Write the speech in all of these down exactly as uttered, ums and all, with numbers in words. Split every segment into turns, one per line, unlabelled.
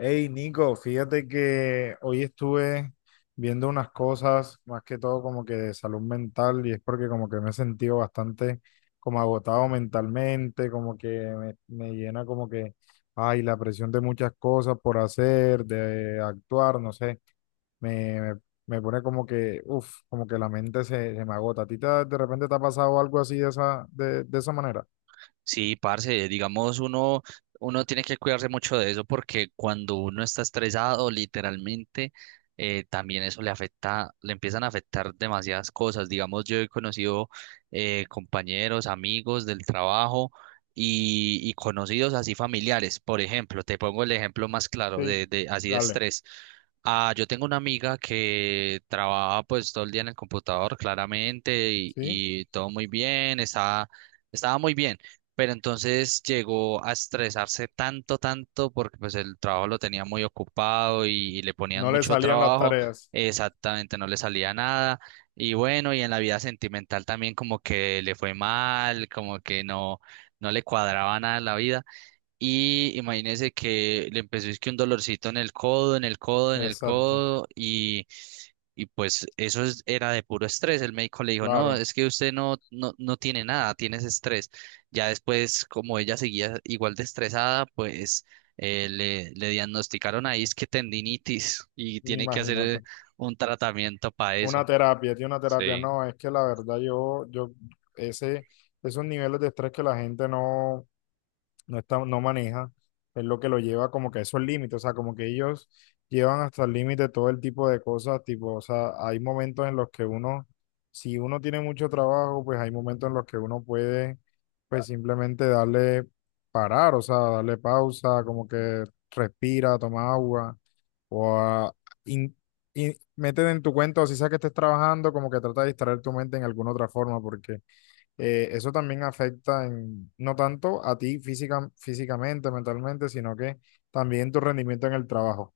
Hey Nico, fíjate que hoy estuve viendo unas cosas, más que todo como que de salud mental, y es porque como que me he sentido bastante como agotado mentalmente, como que me, me llena como que, ay, la presión de muchas cosas por hacer, de actuar, no sé, me, me, me pone como que, uff, como que la mente se, se me agota. ¿A ti te- de repente te ha pasado algo así de esa, de, de esa manera?
Sí, parce, digamos, uno, uno tiene que cuidarse mucho de eso porque cuando uno está estresado, literalmente, eh, también eso le afecta, le empiezan a afectar demasiadas cosas. Digamos, yo he conocido eh, compañeros, amigos del trabajo y, y conocidos así familiares. Por ejemplo, te pongo el ejemplo más claro de,
Sí.
de así de
Dale,
estrés. Ah, yo tengo una amiga que trabaja pues todo el día en el computador, claramente, y,
sí,
y todo muy bien, está, estaba muy bien, pero entonces llegó a estresarse tanto, tanto, porque pues el trabajo lo tenía muy ocupado y, y le ponían
no le
mucho
salían las
trabajo,
tareas.
exactamente no le salía nada. Y bueno, y en la vida sentimental también como que le fue mal, como que no, no le cuadraba nada en la vida. Y imagínese que le empezó es que un dolorcito en el codo, en el codo, en el
Exacto.
codo, y, y pues eso es- era de puro estrés. El médico le dijo, no,
Claro,
es que usted no, no, no tiene nada, tienes estrés. Ya después, como ella seguía igual de estresada, pues eh, le, le diagnosticaron ahí es que tendinitis y tiene que hacer
imagínate.
eh, un tratamiento para
Una
eso.
terapia, tiene una terapia.
Sí.
No, es que la verdad yo, yo, ese, esos niveles de estrés que la gente no, no está, no maneja, es lo que lo lleva como que a esos límites. O sea, como que ellos llevan hasta el límite todo el tipo de cosas, tipo, o sea, hay momentos en los que uno, si uno tiene mucho trabajo, pues hay momentos en los que uno puede, pues simplemente darle parar, o sea, darle pausa, como que respira, toma agua. O in- in- meten en tu cuenta, o si sea que estés trabajando, como que trata de distraer tu mente en alguna otra forma, porque eh, eso también afecta en, no tanto a ti física, físicamente, mentalmente, sino que también tu rendimiento en el trabajo.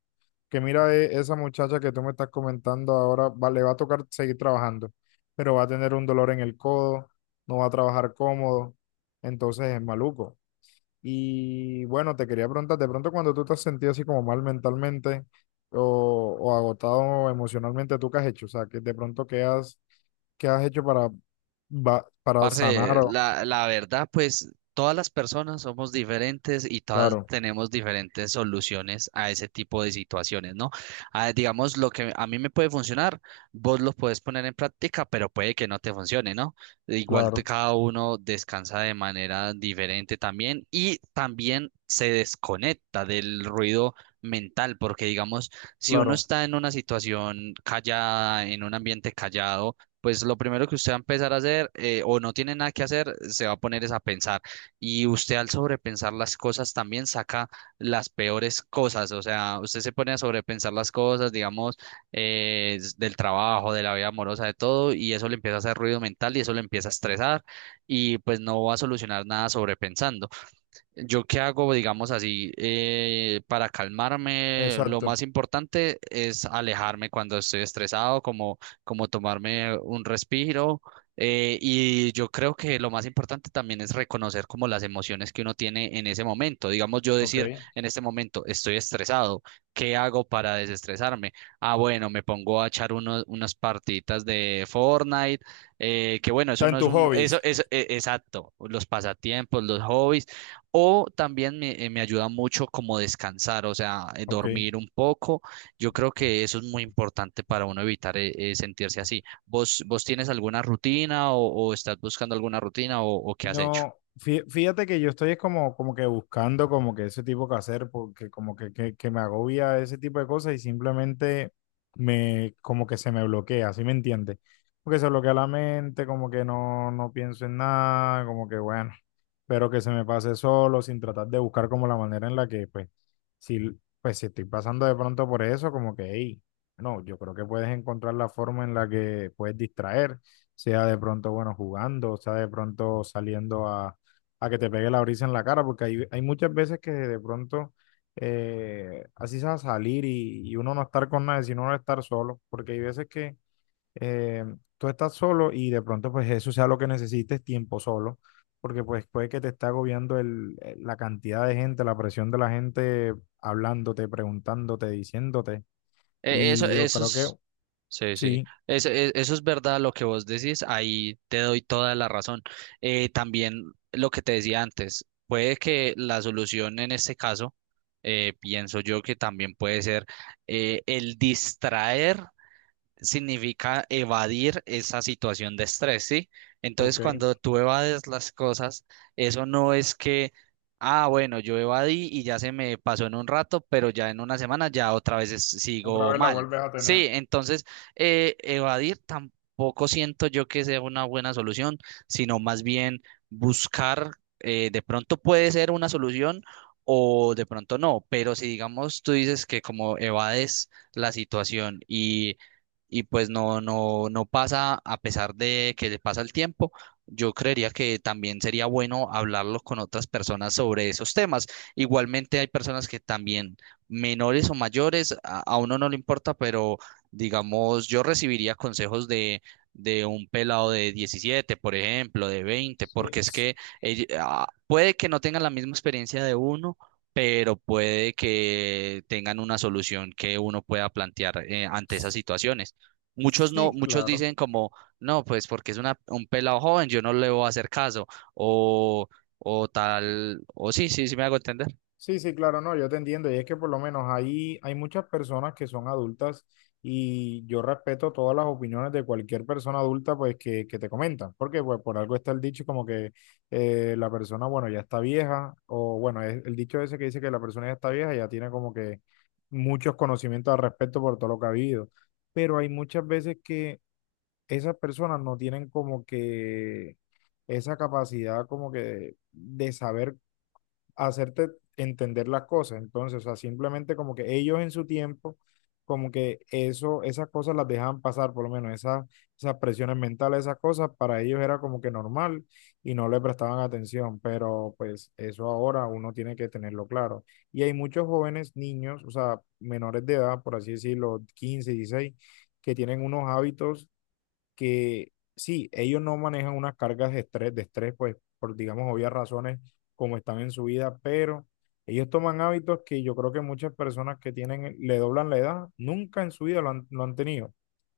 Que mira, eh, esa muchacha que tú me estás comentando ahora, va, le va a tocar seguir trabajando, pero va a tener un dolor en el codo, no va a trabajar cómodo, entonces es maluco. Y bueno, te quería preguntar, de pronto cuando tú te has sentido así como mal mentalmente o, o agotado emocionalmente, ¿tú qué has hecho? O sea, que de pronto qué has, qué has, hecho para, va- para sanar
Parce,
o...
la, la verdad, pues todas las personas somos diferentes y todas
Claro,
tenemos diferentes soluciones a ese tipo de situaciones, ¿no? Ah, digamos, lo que a mí me puede funcionar, vos lo puedes poner en práctica, pero puede que no te funcione, ¿no? Igual te-
claro,
cada uno descansa de manera diferente también y también se desconecta del ruido mental, porque digamos, si uno
claro,
está en una situación callada, en un ambiente callado, pues lo primero que usted va a empezar a hacer, eh, o no tiene nada que hacer, se va a poner es a pensar. Y usted al sobrepensar las cosas también saca las peores cosas, o sea, usted se pone a sobrepensar las cosas, digamos, eh, s- del trabajo, de la vida amorosa, de todo, y eso le empieza a hacer ruido mental y eso le empieza a estresar y pues no va a solucionar nada sobrepensando. Yo qué hago, digamos así, eh, para calmarme, lo
exacto.
más importante es alejarme cuando estoy estresado, como, como tomarme un respiro. Eh, y yo creo que lo más importante también es reconocer como las emociones que uno tiene en ese momento. Digamos, yo
Ok.
decir en este momento estoy estresado, ¿qué hago para desestresarme? Ah, bueno, me pongo a echar unos, unas partiditas de Fortnite, eh, que bueno, eso
Está
no
en
es
tus
un, eso,
hobbies.
eso, e- exacto, los pasatiempos, los hobbies, o también me, eh, me ayuda mucho como descansar, o sea, eh,
Ok.
dormir un poco. Yo creo que eso es muy importante para uno evitar eh, eh, sentirse así. ¿Vos, vos tienes alguna rutina o, o estás buscando alguna rutina o, o qué has hecho?
No, fí- fíjate que yo estoy es como, como que buscando como que ese tipo que hacer, porque como que, que, que me agobia ese tipo de cosas y simplemente me, como que se me bloquea, ¿sí me entiendes? Porque se bloquea la mente, como que no, no pienso en nada, como que bueno, pero que se me pase solo, sin tratar de buscar como la manera en la que, pues, si, pues, si estoy pasando de pronto por eso, como que, hey, no, yo creo que puedes encontrar la forma en la que puedes distraer sea de pronto, bueno, jugando, o sea de pronto saliendo a, a que te pegue la brisa en la cara, porque hay, hay muchas veces que de pronto eh, así se va a salir y, y uno no estar con nadie, sino uno estar solo, porque hay veces que eh, tú estás solo y de pronto pues eso sea lo que necesites, tiempo solo, porque pues puede que te esté agobiando el, el- la cantidad de gente, la presión de la gente hablándote, preguntándote, diciéndote.
Eh, eso,
Y yo
eso
creo que...
es, sí, sí.
Sí.
Eso, e- eso es verdad lo que vos decís. Ahí te doy toda la razón. Eh, también lo que te decía antes, puede que la solución en este caso, eh, pienso yo que también puede ser, eh, el distraer significa evadir esa situación de estrés, ¿sí? Entonces,
Ok.
cuando tú evades las cosas, eso no es que, ah, bueno, yo evadí y ya se me pasó en un rato, pero ya en una semana ya otra vez es-
Otra
sigo
vez la
mal.
vuelves a
Sí,
tener.
entonces, eh, evadir tampoco siento yo que sea una buena solución, sino más bien buscar, eh, de pronto puede ser una solución. O de pronto no, pero si digamos tú dices que como evades la situación y y pues no, no, no pasa a pesar de que le pasa el tiempo. Yo creería que también sería bueno hablarlo con otras personas sobre esos temas. Igualmente hay personas que también, menores o mayores, a, a uno no le importa, pero digamos, yo recibiría consejos de, de un pelado de diecisiete, por ejemplo, de veinte, porque
Sí.
es que ell- ah, puede que no tengan la misma experiencia de uno, pero puede que tengan una solución que uno pueda plantear eh, ante esas situaciones. Muchos no,
Sí,
muchos
claro.
dicen como, no, pues porque es una, un pelado joven, yo no le voy a hacer caso, o, o tal, o sí, sí, sí me hago entender.
Sí, sí, claro, no, yo te entiendo. Y es que por lo menos ahí hay muchas personas que son adultas y yo respeto todas las opiniones de cualquier persona adulta pues que, que te comentan. Porque pues por algo está el dicho como que eh, la persona, bueno, ya está vieja o bueno, es el dicho ese que dice que la persona ya está vieja ya tiene como que muchos conocimientos al respecto por todo lo que ha vivido. Pero hay muchas veces que esas personas no tienen como que esa capacidad como que de saber hacerte entender las cosas. Entonces, o sea, simplemente como que ellos en su tiempo, como que eso, esas cosas las dejaban pasar, por lo menos esas, esas presiones mentales, esas cosas, para ellos era como que normal y no le prestaban atención, pero pues eso ahora uno tiene que tenerlo claro. Y hay muchos jóvenes, niños, o sea, menores de edad, por así decirlo, quince dieciséis, que tienen unos hábitos que sí, ellos no manejan unas cargas de estrés, de estrés, pues por, digamos, obvias razones como están en su vida, pero ellos toman hábitos que yo creo que muchas personas que tienen, le doblan la edad, nunca en su vida lo han, lo han tenido.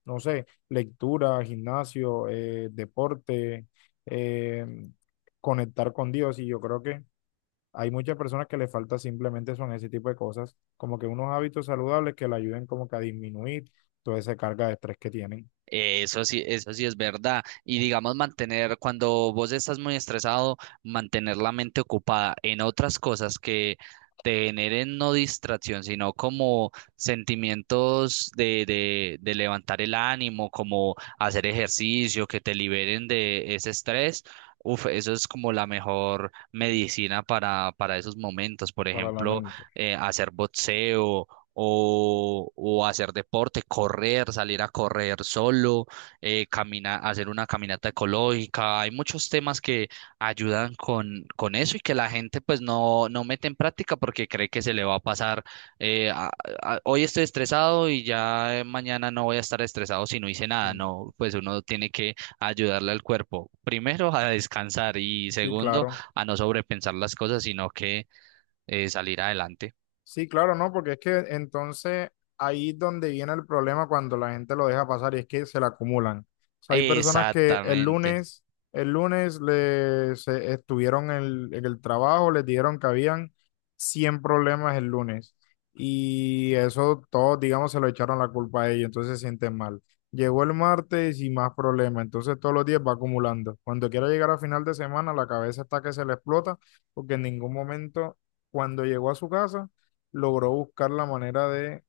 No sé, lectura, gimnasio, eh, deporte, eh, conectar con Dios y yo creo que hay muchas personas que les falta simplemente son ese tipo de cosas, como que unos hábitos saludables que le ayuden como que a disminuir toda esa carga de estrés que tienen
Eh, Eso sí, eso sí es verdad. Y digamos, mantener, cuando vos estás muy estresado, mantener la mente ocupada en otras cosas que te generen no distracción, sino como sentimientos de, de, de levantar el ánimo, como hacer ejercicio, que te liberen de ese estrés. Uf, eso es como la mejor medicina para, para esos momentos. Por
para la
ejemplo,
mente.
eh, hacer boxeo o, o hacer deporte, correr, salir a correr solo, eh, camina- hacer una caminata ecológica. Hay muchos temas que ayudan con, con eso y que la gente pues no, no mete en práctica porque cree que se le va a pasar, eh, a- a- hoy estoy estresado y ya, eh, mañana no voy a estar estresado si no hice nada.
Sí,
No, pues uno tiene que ayudarle al cuerpo, primero a descansar y
sí,
segundo
claro.
a no sobrepensar las cosas, sino que eh, salir adelante.
Sí, claro, no, porque es que entonces ahí es donde viene el problema cuando la gente lo deja pasar y es que se la acumulan. O sea, hay personas que el
Exactamente.
lunes, el lunes les, se- estuvieron en el, en el trabajo, les dijeron que habían cien problemas el lunes y eso todos, digamos, se lo echaron la culpa a ellos, entonces se sienten mal. Llegó el martes y más problemas, entonces todos los días va acumulando. Cuando quiera llegar a final de semana, la cabeza está que se le explota porque en ningún momento, cuando llegó a su casa, logró buscar la manera de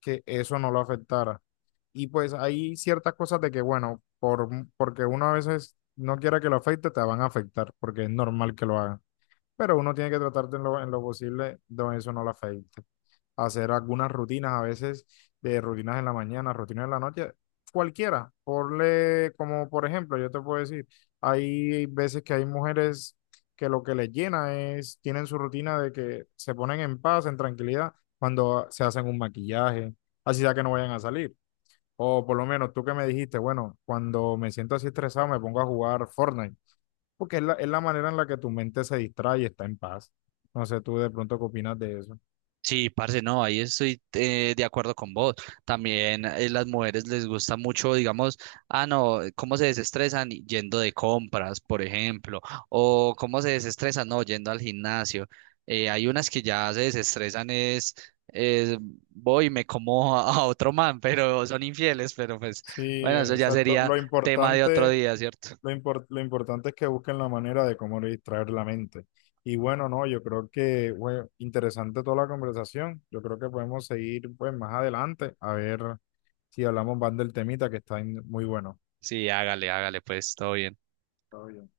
que eso no lo afectara. Y pues hay ciertas cosas de que, bueno, por, porque uno a veces no quiera que lo afecte, te van a afectar, porque es normal que lo hagan. Pero uno tiene que tratar de en lo, en lo posible de eso no lo afecte hacer algunas rutinas, a veces de rutinas en la mañana, rutinas en la noche, cualquiera. Ponle, como por ejemplo, yo te puedo decir, hay veces que hay mujeres que lo que les llena es, tienen su rutina de que se ponen en paz, en tranquilidad, cuando se hacen un maquillaje, así sea que no vayan a salir. O por lo menos tú que me dijiste, bueno, cuando me siento así estresado me pongo a jugar Fortnite, porque es la, es la manera en la que tu mente se distrae y está en paz. No sé, tú de pronto qué opinas de eso.
Sí, parce, no, ahí estoy eh, de acuerdo con vos. También eh, las mujeres les gusta mucho, digamos, ah, no, cómo se desestresan yendo de compras, por ejemplo, o cómo se desestresan, no, yendo al gimnasio. Eh, hay unas que ya se desestresan, es, es voy y me como a, a otro man, pero son infieles, pero pues,
Sí,
bueno, eso ya
exacto.
sería
Lo
tema de otro
importante,
día, ¿cierto?
lo impor- lo importante es que busquen la manera de cómo distraer la mente. Y bueno, no, yo creo que, bueno, interesante toda la conversación. Yo creo que podemos seguir pues más adelante a ver si hablamos más del temita que está en- muy bueno.
Sí, hágale, hágale, pues, todo bien.
Está bien.